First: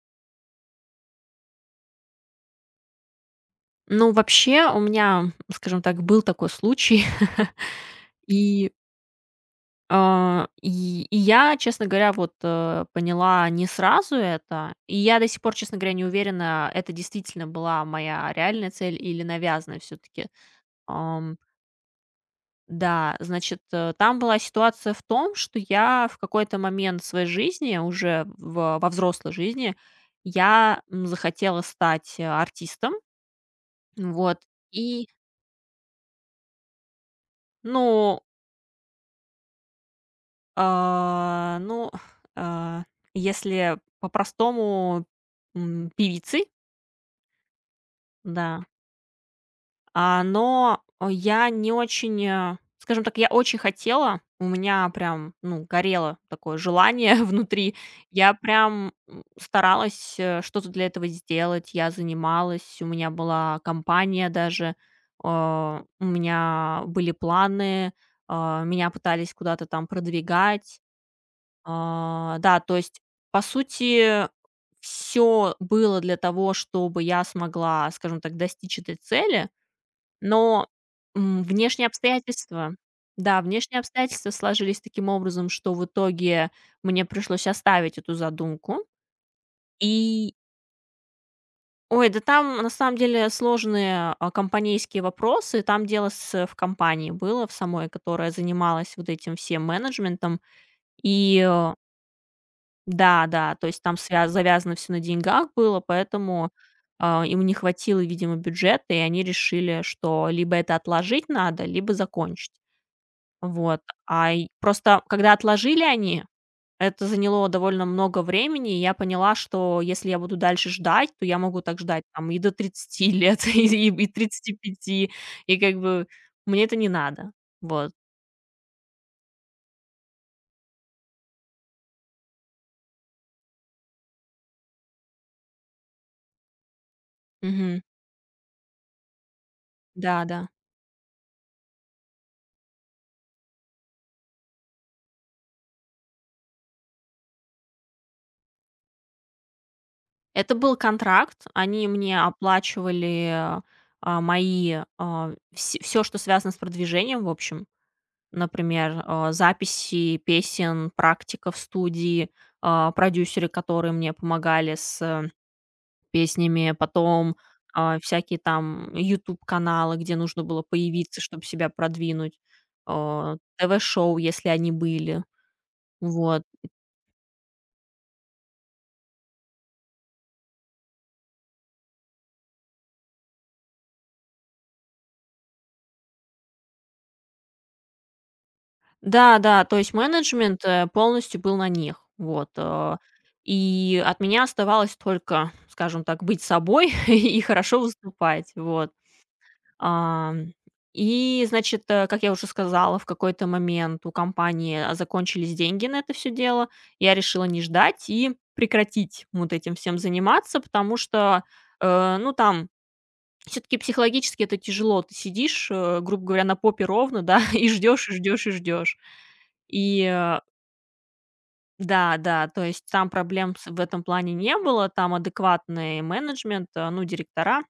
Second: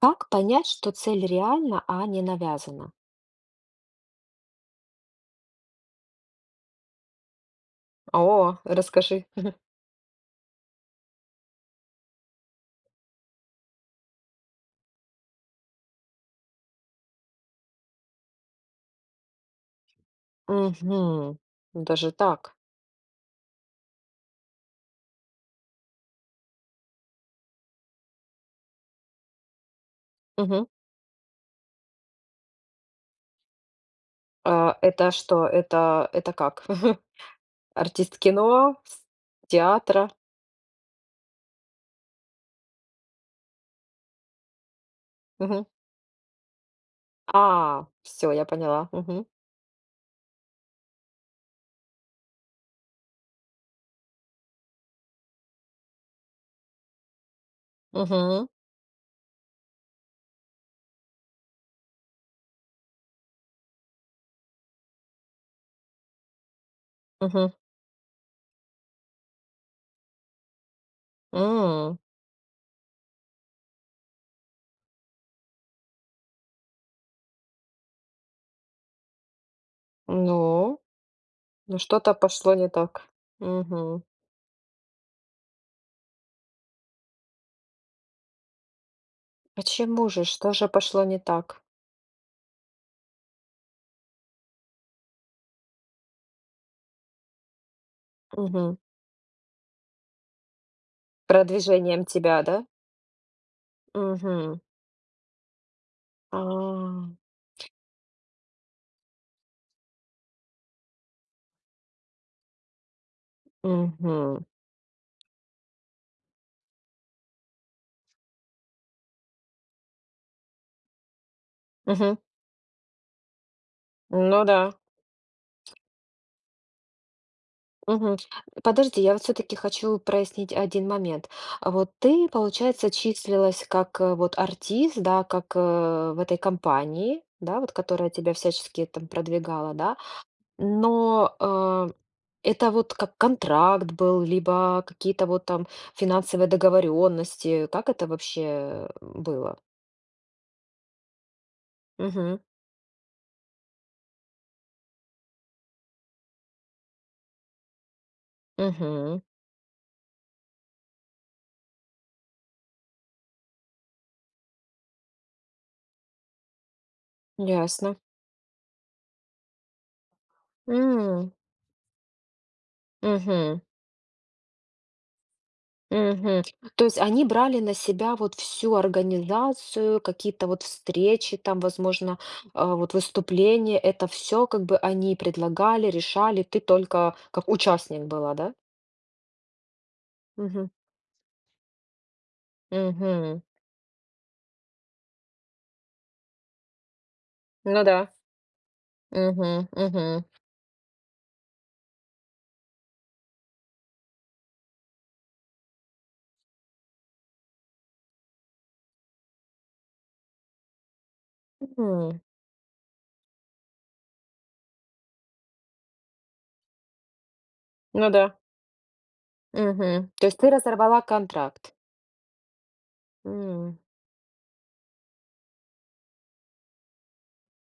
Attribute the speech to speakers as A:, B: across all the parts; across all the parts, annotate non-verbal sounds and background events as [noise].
A: Как понять, что цель реальна, а не навязана?
B: Ну, вообще, у меня, скажем так, был такой случай. [laughs]
A: О,
B: И,
A: расскажи.
B: и я, честно говоря, вот поняла не сразу это. И я до сих пор, честно говоря, не уверена, это действительно была моя реальная цель или навязанная все-таки. Ам,
A: Мгм. Даже так.
B: да, значит, там была ситуация в том, что я в какой-то момент своей жизни, уже во взрослой жизни,
A: Мгм.
B: я захотела стать артистом. Вот.
A: А,
B: И,
A: это что? Это как? [laughs] Артист
B: ну,
A: кино, с театра.
B: Ну, а, если по-простому,
A: Мгм.
B: певицей,
A: А, все, я
B: да.
A: поняла. Мгм.
B: Я не очень, скажем так, я очень хотела, у меня прям, ну, горело такое желание [laughs] внутри. Я
A: Мгм.
B: прям, старалась, что-то для этого сделать, я занималась, у меня была компания даже, у меня были
A: Мгм.
B: планы, меня пытались куда-то там продвигать.
A: М.
B: Да, то есть, по сути, все было для того, чтобы я смогла, скажем так, достичь этой цели, но,
A: Ну, ну
B: внешние
A: что-то пошло не
B: обстоятельства
A: так.
B: да, внешние
A: Мгм.
B: обстоятельства сложились таким образом, что в итоге мне пришлось оставить эту задумку.
A: Почему же?
B: И
A: Что же пошло не так?
B: Ой, да там на самом деле сложные, компанейские вопросы. Там дело с в компании было в самой, которая
A: Мгм.
B: занималась вот этим всем менеджментом. И, э
A: Продвижением тебя, да?
B: Да, да, то есть там свя
A: Угу.
B: завязано всё на деньгах было, поэтому,
A: А,
B: им не хватило, видимо, бюджета, и они решили, что либо это отложить надо, либо закончить. Вот. И просто когда отложили они, это заняло довольно много времени, и я поняла, что если я буду дальше ждать, то я могу так ждать
A: угу.
B: там и до 30 лет, [laughs] и
A: Ну
B: тридцати
A: да.
B: пяти. И как бы мне это не надо. Вот.
A: Мгм. Подожди, я вот все-таки хочу прояснить один момент. А вот ты, получается, числилась как вот артист, да, как в этой компании, да, вот
B: Мгм.
A: которая тебя всячески там продвигала, да,
B: Да, да.
A: но это вот как контракт был, либо какие-то вот там финансовые договоренности. Как это вообще было?
B: Это был контракт. Они мне
A: Угу,
B: оплачивали, мои, все, что связано с продвижением, в общем. Например,
A: угу,
B: записи песен, практика в студии, продюсеры, которые мне помогали с песнями, потом,
A: ясно.
B: всякие там YouTube каналы, где нужно было появиться,
A: М,
B: чтобы себя продвинуть,
A: мгм.
B: ТВ-шоу, если они были.
A: Мгм.
B: Вот.
A: То есть они брали на себя вот всю организацию, какие-то вот встречи, там, возможно, а, вот выступления, это все как бы они предлагали, решали, ты только как участник была, да?
B: Да, да, то есть менеджмент,
A: Мгм.
B: полностью был на них. Вот,
A: Мгм.
B: и от меня оставалось только, скажем так, быть собой [laughs] и хорошо
A: Ну да.
B: выступать. Вот.
A: Мгм. Мгм.
B: Ам, и, значит, как я уже сказала, в какой-то момент у компании, закончились деньги на это все дело. Я решила не ждать и прекратить вот этим всем заниматься, потому что,
A: М.
B: ну, там все таки психологически это тяжело. Ты сидишь, грубо говоря, на попе ровно, да, [laughs] и ждешь,
A: Ну
B: и
A: да.
B: ждешь, и ждешь. И,
A: Мгм. То есть
B: э
A: ты разорвала контракт.
B: да, да, то есть там проблем с в
A: М.
B: этом плане не было, там адекватный менеджмент, ну, директора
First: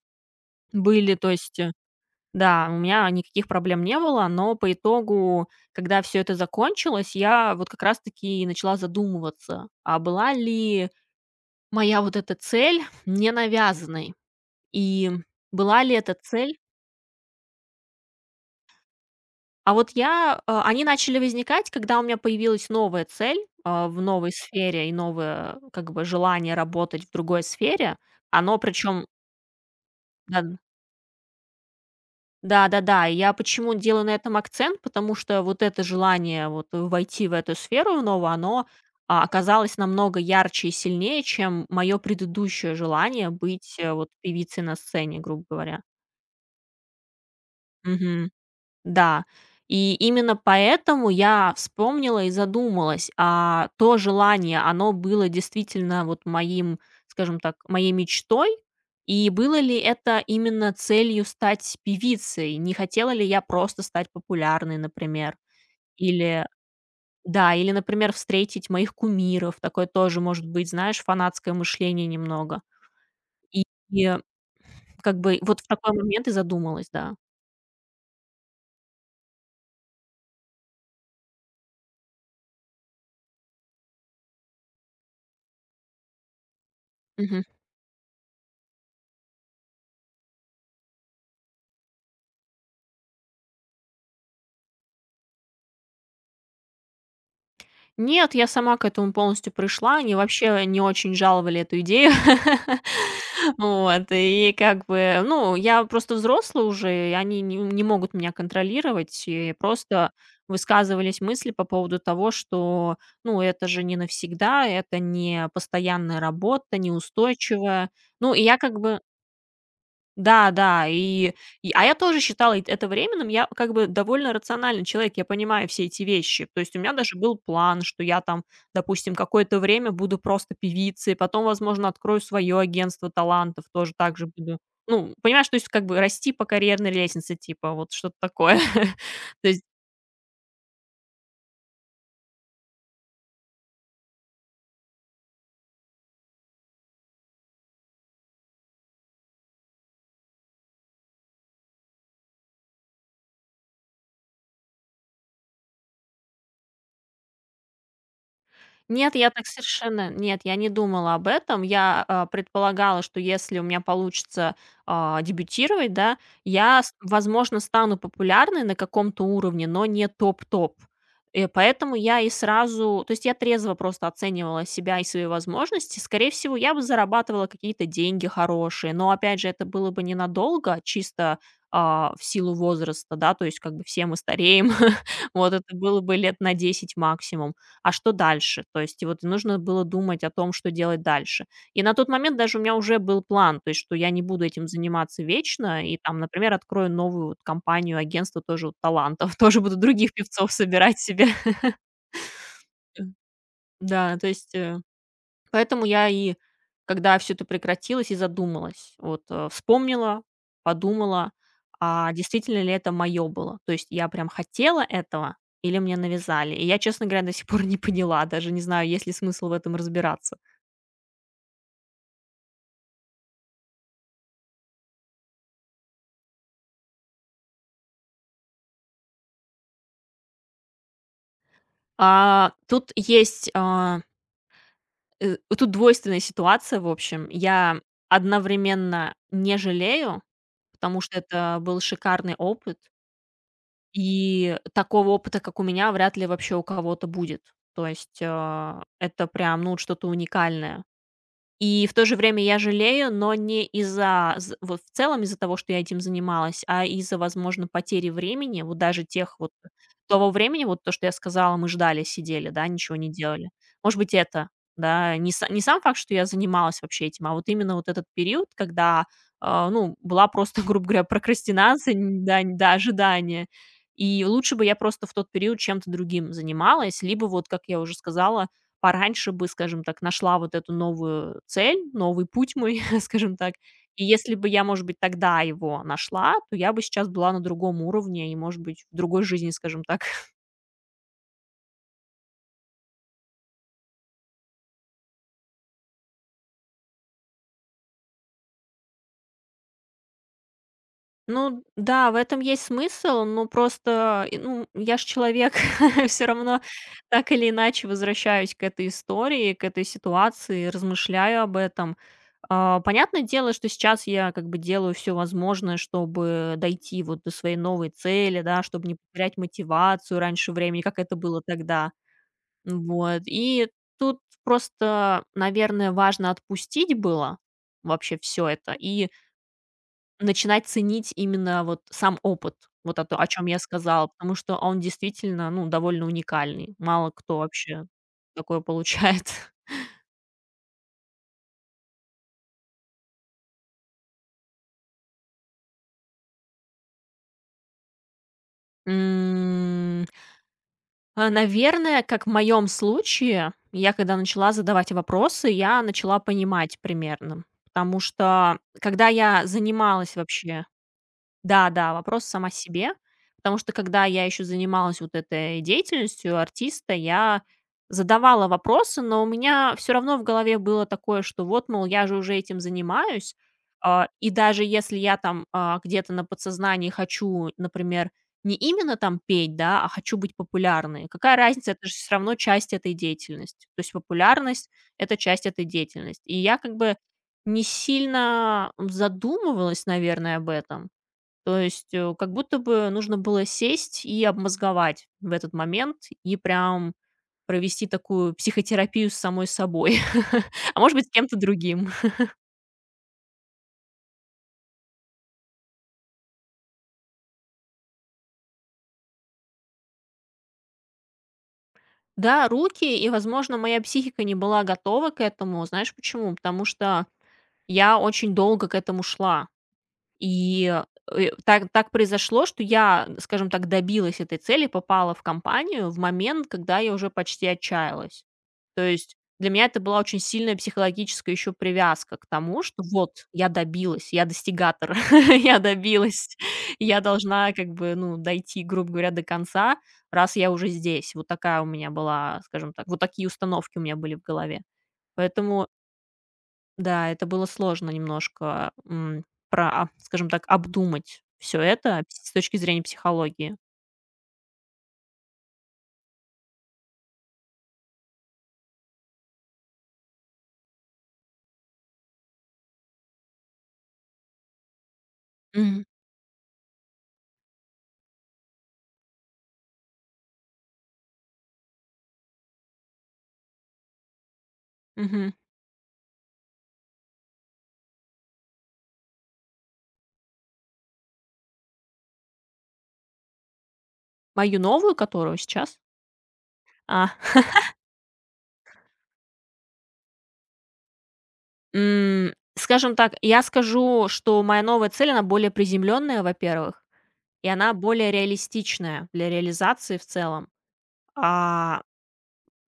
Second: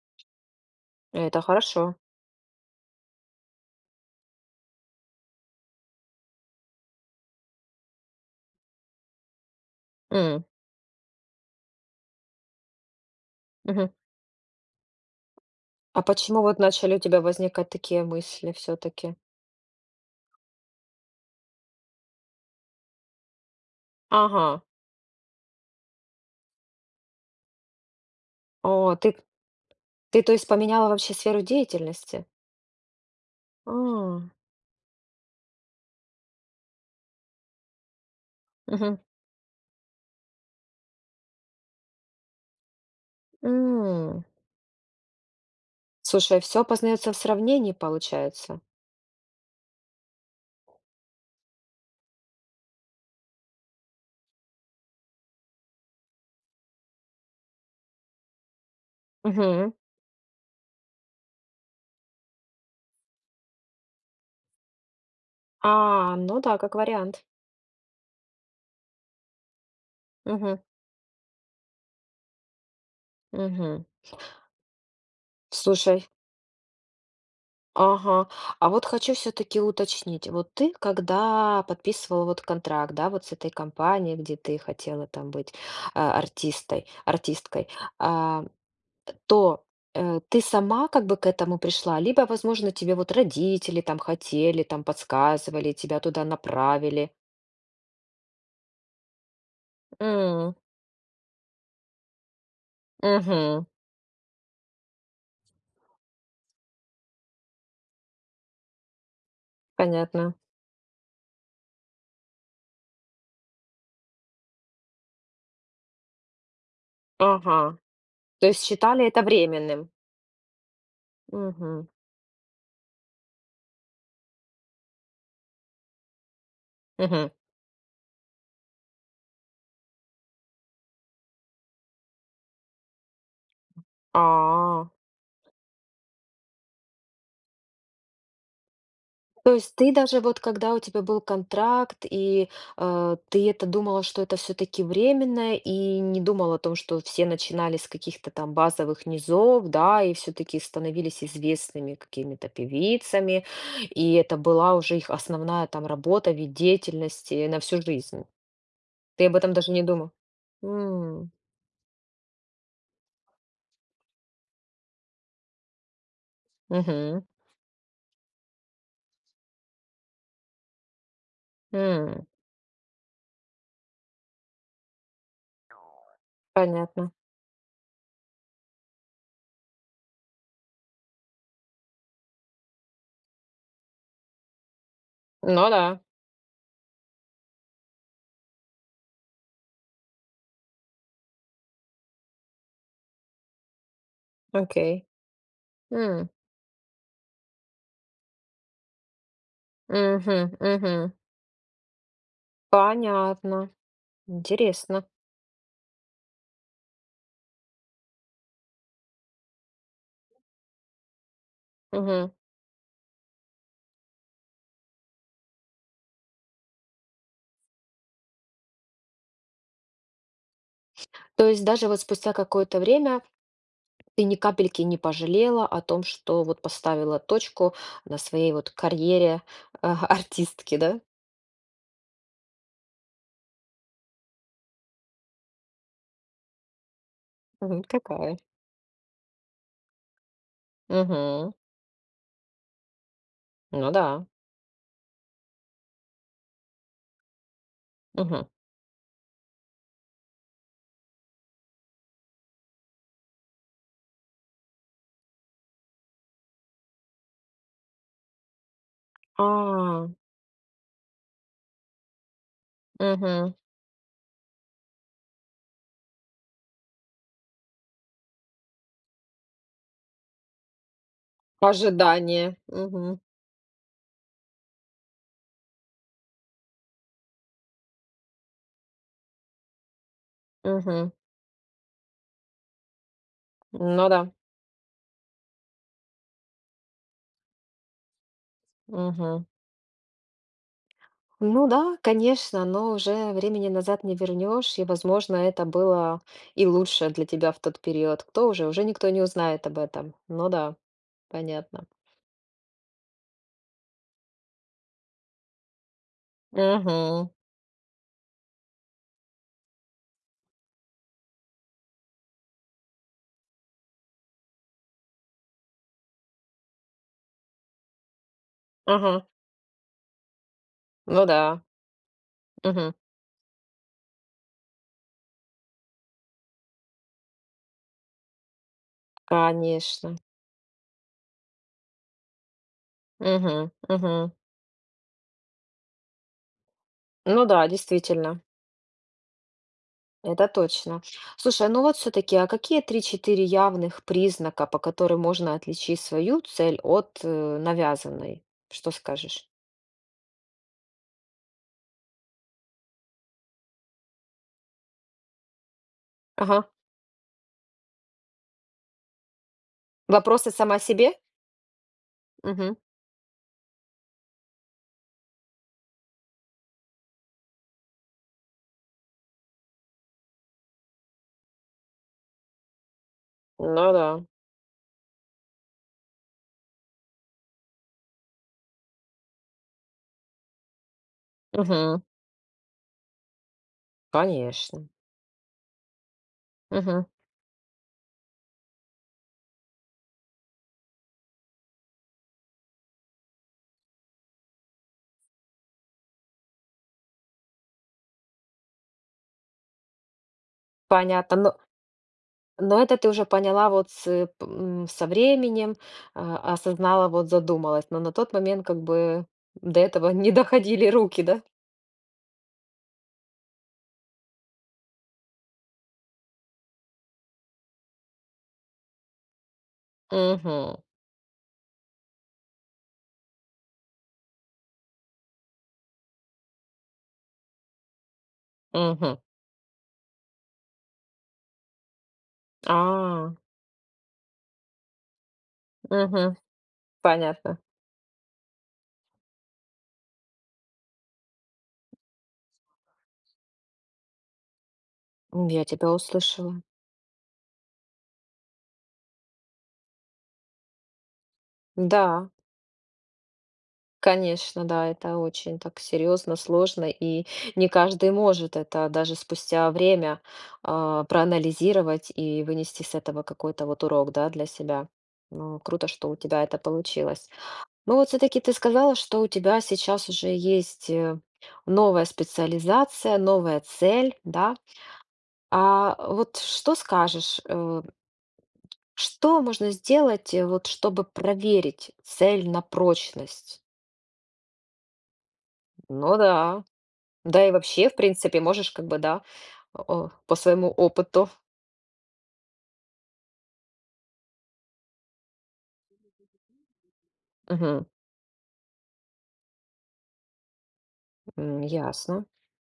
B: были, то
A: Это
B: есть,
A: хорошо.
B: да, у меня никаких проблем не было, но по итогу, когда все это закончилось, я вот как раз-таки и начала задумываться, а была
A: М.
B: ли моя вот эта цель не
A: Мгм.
B: навязанной, и была ли
A: А
B: эта
A: почему
B: цель
A: вот начали у тебя возникать такие мысли все-таки?
B: А вот я, э, они начали возникать, когда у меня появилась новая цель, в новой
A: Ага.
B: сфере и новое, как бы, желание работать в другой сфере. Оно
A: О,
B: причем
A: ты ты, то
B: да,
A: есть, поменяла вообще сферу деятельности?
B: да-да-да. И я почему делаю на
A: А,
B: этом акцент, потому что вот это желание вот войти в эту сферу новую, оно,
A: мгм,
B: оказалось намного ярче и сильнее, чем мое предыдущее желание быть, вот
A: м.
B: певицей на сцене, грубо говоря.
A: Слушай, все познается в сравнении, получается.
B: Да, и именно поэтому я вспомнила и задумалась, а то желание, оно было действительно вот моим, скажем так, моей мечтой, и было
A: Мгм.
B: ли это именно целью стать певицей? Не хотела ли я просто стать популярной, например?
A: А, ну
B: Или,
A: да, как вариант.
B: да, или, например, встретить моих кумиров, такое тоже может
A: Мгм,
B: быть, знаешь, фанатское мышление немного. И,
A: мгм.
B: и э, как бы вот в такой
A: Слушай,
B: момент и задумалась, да.
A: ага. А вот хочу все таки уточнить. Вот ты, когда подписывала вот контракт, да, вот с этой компанией, где ты хотела там быть, а, артистой
B: Мгм.
A: артисткой, а то, ты сама как бы к этому пришла, либо, возможно, тебе вот родители там хотели, там подсказывали, тебя туда направили.
B: Нет, я сама к этому полностью пришла. Они
A: М,
B: вообще не очень жаловали эту идею. [laughs]
A: мгм.
B: Вот, и как бы, ну, я просто взрослая уже, и они не могут меня контролировать, и просто
A: Понятно.
B: высказывались мысли по поводу того, что, ну, это же не навсегда, это не постоянная работа,
A: Ага.
B: неустойчивая. Ну, и
A: То
B: я
A: есть
B: как бы
A: считали это временным.
B: Да, да, а
A: Мгм.
B: я тоже считала и это временным. Я как бы довольно рациональный человек, я понимаю все эти вещи. То есть у меня даже
A: Мгм.
B: был план, что я там, допустим, какое-то время буду просто певицей, потом, возможно, открою свое агентство талантов, тоже так же буду.
A: А.
B: Ну, понимаешь, то есть как бы расти по карьерной лестнице, типа, вот что-то такое. [laughs] То
A: То
B: есть
A: есть ты даже вот когда у тебя был контракт, и, ты это думала, что это все таки временно, и не думала о том, что все начинали с каких-то там базовых низов, да, и все таки становились известными какими-то певицами, и это была уже их основная там работа, вид деятельности на всю жизнь.
B: Нет,
A: Ты
B: я
A: об
B: так
A: этом даже не
B: совершенно
A: думал?
B: нет, я не думала об
A: М,
B: этом. Я, предполагала, что если у меня получится, дебютировать, да, я, с
A: мгм,
B: возможно, стану популярной на каком-то уровне, но не топ-топ. И поэтому я
A: м,
B: и сразу То есть я трезво просто оценивала себя и свои возможности. Скорее всего, я бы
A: понятно.
B: зарабатывала какие-то деньги хорошие, но, опять же, это было бы ненадолго, чисто, в силу возраста, да, то есть как бы все мы стареем. [laughs] Вот
A: Ну
B: это
A: да,
B: было бы лет на 10 максимум. А что дальше? То есть и вот нужно было думать о том, что делать дальше. И на тот момент даже у меня уже был план, то есть что я не буду этим
A: окей.
B: заниматься вечно и там,
A: М,
B: например, открою новую вот компанию, агентство тоже вот талантов, [laughs] тоже буду других
A: мгм,
B: певцов собирать
A: мгм.
B: себе. [laughs]
A: Понятно,
B: Да, то есть, э
A: интересно.
B: Поэтому я и, когда все это прекратилось, и задумалась. Вот, вспомнила, подумала, а
A: Мгм.
B: действительно ли это моё было? То есть я прям хотела этого или мне навязали? И я, честно говоря, до сих пор не поняла, даже не знаю, есть ли смысл в этом разбираться.
A: То есть даже вот спустя какое-то время ты ни капельки не пожалела о том, что вот поставила точку на своей вот карьере, а, [laughs] артистки, да?
B: Тут есть, а, э, тут двойственная ситуация, в общем. Я
A: Мгм. Какая?
B: одновременно не жалею, потому что
A: Мгм.
B: это был шикарный опыт.
A: Ну да.
B: И такого опыта, как у меня, вряд ли вообще у кого-то будет. То есть,
A: Мгм.
B: это прям, ну, вот что-то уникальное. И в то же время я жалею, но не из-за з вот в целом из-за того, что я этим занималась, а из-за, возможно, потери времени, вот даже тех вот
A: А,
B: того времени, вот то, что я сказала, мы ждали, сидели, да, ничего не делали.
A: мгм.
B: Может быть, это, да, не сам факт, что я занималась вообще этим, а вот именно вот этот период, когда, ну, была просто, [laughs] грубо говоря, прокрастинация, н да, н-
A: Ожидание.
B: да,
A: Мгм.
B: ожидание. И лучше бы я просто в тот период чем-то другим занималась, либо вот, как я уже сказала, пораньше бы, скажем так, нашла вот эту
A: Мгм.
B: новую цель, новый путь мой, [laughs] скажем так. И
A: Ну да.
B: если бы я, может быть, тогда его нашла, то я бы сейчас была на другом уровне и, может быть, в другой
A: Мгм.
B: жизни, скажем так. [laughs]
A: Ну да, конечно, но уже времени назад не вернешь, и, возможно, это было и лучше для тебя в тот период. Кто уже? Уже никто не узнает об этом. Ну да,
B: Ну
A: понятно.
B: да, в этом есть смысл, но просто, ну, я ж человек, [laughs] все равно так
A: Мгм.
B: или иначе возвращаюсь к этой истории, к этой ситуации, размышляю об этом. Понятное дело, что сейчас я как бы делаю все возможное, чтобы дойти вот до своей новой цели, да, чтобы не
A: Мгм.
B: потерять мотивацию раньше времени, как это
A: Ну
B: было
A: да.
B: тогда.
A: Мгм.
B: Вот. И тут просто, наверное, важно отпустить было вообще все это и
A: Конечно.
B: начинать ценить именно вот сам опыт, вот это, о чем я
A: Мгм.
B: сказала,
A: Мгм.
B: потому что он действительно, ну, довольно уникальный. Мало кто
A: Ну да,
B: вообще
A: действительно,
B: такое получает. [laughs]
A: это точно. Слушай, а ну вот все-таки, а какие три-четыре явных признака, по которым можно отличить свою цель от навязанной? Что скажешь?
B: М. Наверное, как в моем случае, я, когда начала задавать вопросы, я начала
A: Ага.
B: понимать примерно. Потому что когда я занималась
A: Вопросы
B: вообще
A: сама себе?
B: да-да, вопрос сама
A: Мгм.
B: себе, потому что когда я еще занималась вот этой деятельностью артиста, я задавала вопросы, но у меня все равно в голове было такое, что вот, мол, я же уже этим занимаюсь,
A: Ну да.
B: и даже если я там, где-то на подсознании хочу, например, не именно там петь, да, а хочу быть популярной, какая разница, это же
A: Мгм.
B: все равно часть этой деятельности. То есть популярность —
A: Конечно.
B: это часть этой деятельности. И я как бы
A: Мгм.
B: не сильно задумывалась, наверное, об этом. То есть, как будто бы нужно было сесть и обмозговать в этот момент, и прям провести такую психотерапию с самой собой, [laughs] а может быть, с кем-то
A: Понятно. Ну,
B: другим.
A: но это ты уже поняла вот с, со временем, а, осознала, вот задумалась. Но на тот момент как бы до этого [laughs] не доходили руки, да?
B: Да, руки, и, возможно, моя психика не была готова к этому. Знаешь почему? Потому что я очень долго к этому шла. И
A: Угу,
B: э, так произошло, что я, скажем так, добилась этой цели, попала в компанию в момент, когда я уже почти отчаялась. То есть
A: угу,
B: для меня это была очень сильная психологическая еще привязка к тому, что вот
A: А,
B: я добилась, я достигатор, [laughs] я добилась,
A: угу,
B: я должна
A: понятно.
B: как бы, ну, дойти, грубо говоря, до конца, раз я уже здесь. Вот такая у меня была, скажем так, вот такие установки у меня были в голове.
A: М, я
B: Поэтому,
A: тебя услышала.
B: да, это было сложно немножко скажем так, обдумать все это
A: Да,
B: с точки зрения психологии.
A: конечно, да, это очень так серьезно, сложно, и не каждый может это даже спустя время, а, проанализировать и вынести с этого какой-то вот урок, да, для себя. Ну,
B: Мгм.
A: круто, что у тебя это получилось. Ну вот все-таки ты сказала, что у тебя сейчас уже есть новая специализация, новая цель, да?
B: Мгм.
A: А вот что скажешь, что можно сделать, вот чтобы проверить цель на прочность?
B: Мою новую, которую сейчас?
A: Ну да,
B: А,
A: да и вообще, в принципе, можешь как бы, да, о, по своему опыту.
B: М, скажем так, я скажу, что моя новая цель, она более приземленная, во-первых, и она
A: Мгм.
B: более реалистичная для реализации в целом.
A: М,
B: А,
A: ясно.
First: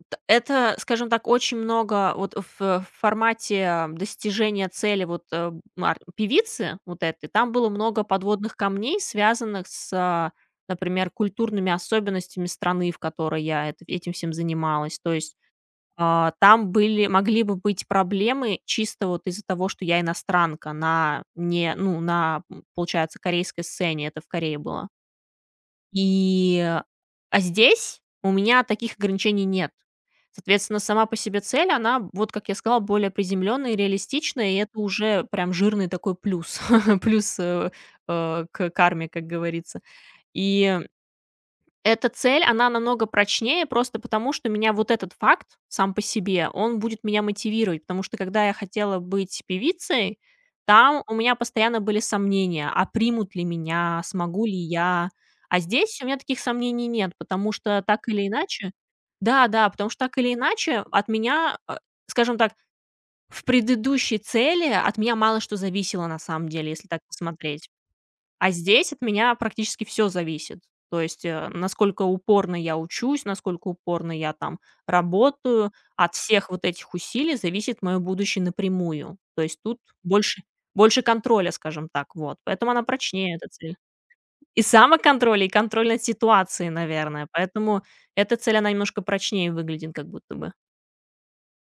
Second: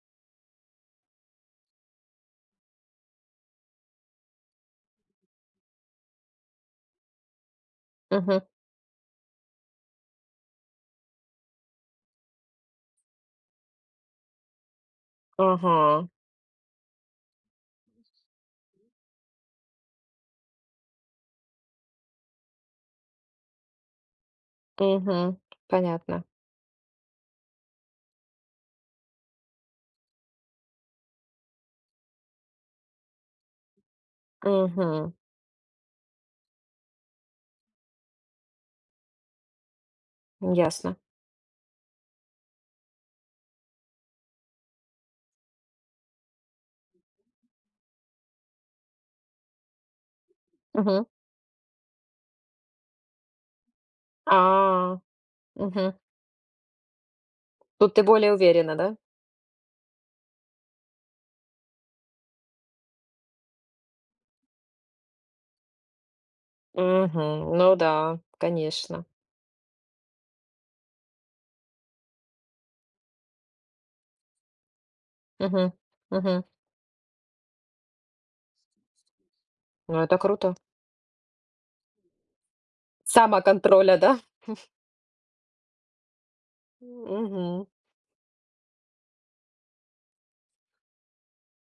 B: это, скажем так, очень много вот в формате достижения цели вот певицы вот этой, там было много
A: Мгм.
B: подводных камней, связанных с, например, культурными особенностями страны, в которой я этим всем занималась. То есть
A: Ага.
B: там были могли бы быть проблемы чисто вот из-за того, что я иностранка на не ну, получается, корейской сцене, это в Корее было.
A: Мгм. Понятно.
B: И, а здесь у меня таких ограничений нет. Соответственно, сама по себе цель, она, вот как я сказала, более приземленная и реалистичная, и это
A: Мгм.
B: уже прям жирный такой плюс, [laughs] плюс, э, к карме, как говорится. И
A: Ясно.
B: эта цель, она намного прочнее просто потому, что меня вот этот факт сам по себе, он будет меня мотивировать, потому что когда я хотела быть певицей, там
A: Мгм.
B: у меня постоянно были сомнения, а примут ли меня, смогу ли
A: А.
B: я. А
A: Мгм.
B: здесь у меня таких сомнений нет, потому что
A: Тут ты
B: так или
A: более
B: иначе
A: уверена, да?
B: да-да, потому что так или иначе от меня, скажем так, в предыдущей цели от меня мало что зависело на самом деле, если так
A: Мгм.
B: посмотреть.
A: Ну да,
B: А здесь от
A: конечно.
B: меня практически все зависит. То есть, насколько упорно я учусь, насколько упорно я там работаю.
A: Мгм.
B: От
A: Мгм.
B: всех вот этих усилий зависит мое будущее напрямую. То есть тут
A: Ну, это
B: больше
A: круто.
B: больше контроля, скажем так, вот. Поэтому она прочнее, эта цель.
A: Самоконтроля, [laughs] да?
B: И самоконтроль, и контроль над ситуацией, наверное.
A: Мгм.
B: Поэтому эта цель, она немножко прочнее выглядит как будто бы.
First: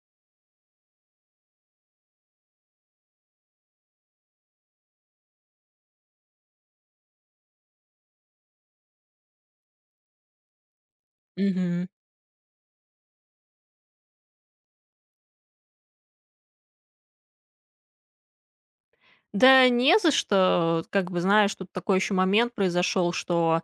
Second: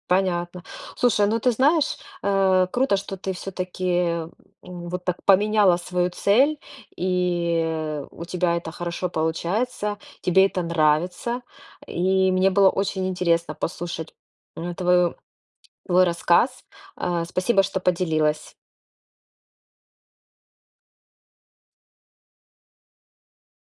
A: Понятно. Слушай, ну ты знаешь, круто, что ты все-таки вот так поменяла свою цель, и у тебя это хорошо получается, тебе это нравится.
B: Мгм.
A: И мне было очень интересно послушать м, твою, твой рассказ. Спасибо, что поделилась.
B: Да не за что. Как бы, знаешь, тут такой еще момент произошел, что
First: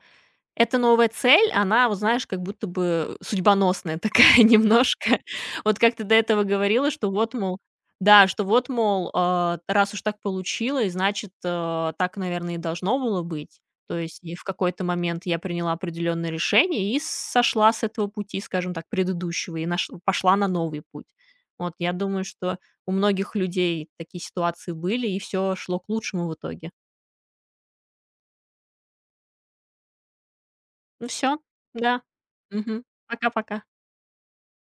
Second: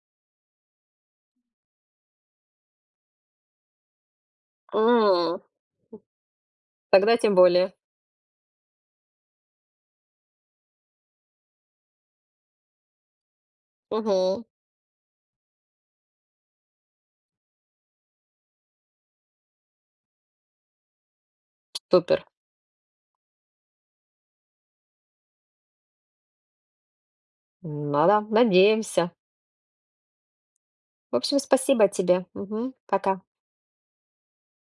B: эта новая цель, она, вот знаешь, как будто бы судьбоносная такая [laughs] немножко.
A: М,
B: Вот как ты до этого говорила, что
A: тогда
B: вот,
A: тем
B: мол
A: более.
B: да, что вот, мол, раз уж так получилось, значит, так, наверное, и должно было быть. То есть и в
A: Мгм.
B: какой-то момент я приняла определенное решение и сошла с этого пути, скажем так, предыдущего, и наш пошла на новый путь. Вот, я думаю,
A: Супер.
B: что у многих людей такие ситуации были, и все шло к лучшему в итоге.
A: Ну да, надеемся.
B: Ну
A: В
B: все,
A: общем, спасибо
B: да.
A: тебе. Мгм.
B: Мгм.
A: Пока.
B: Пока-пока.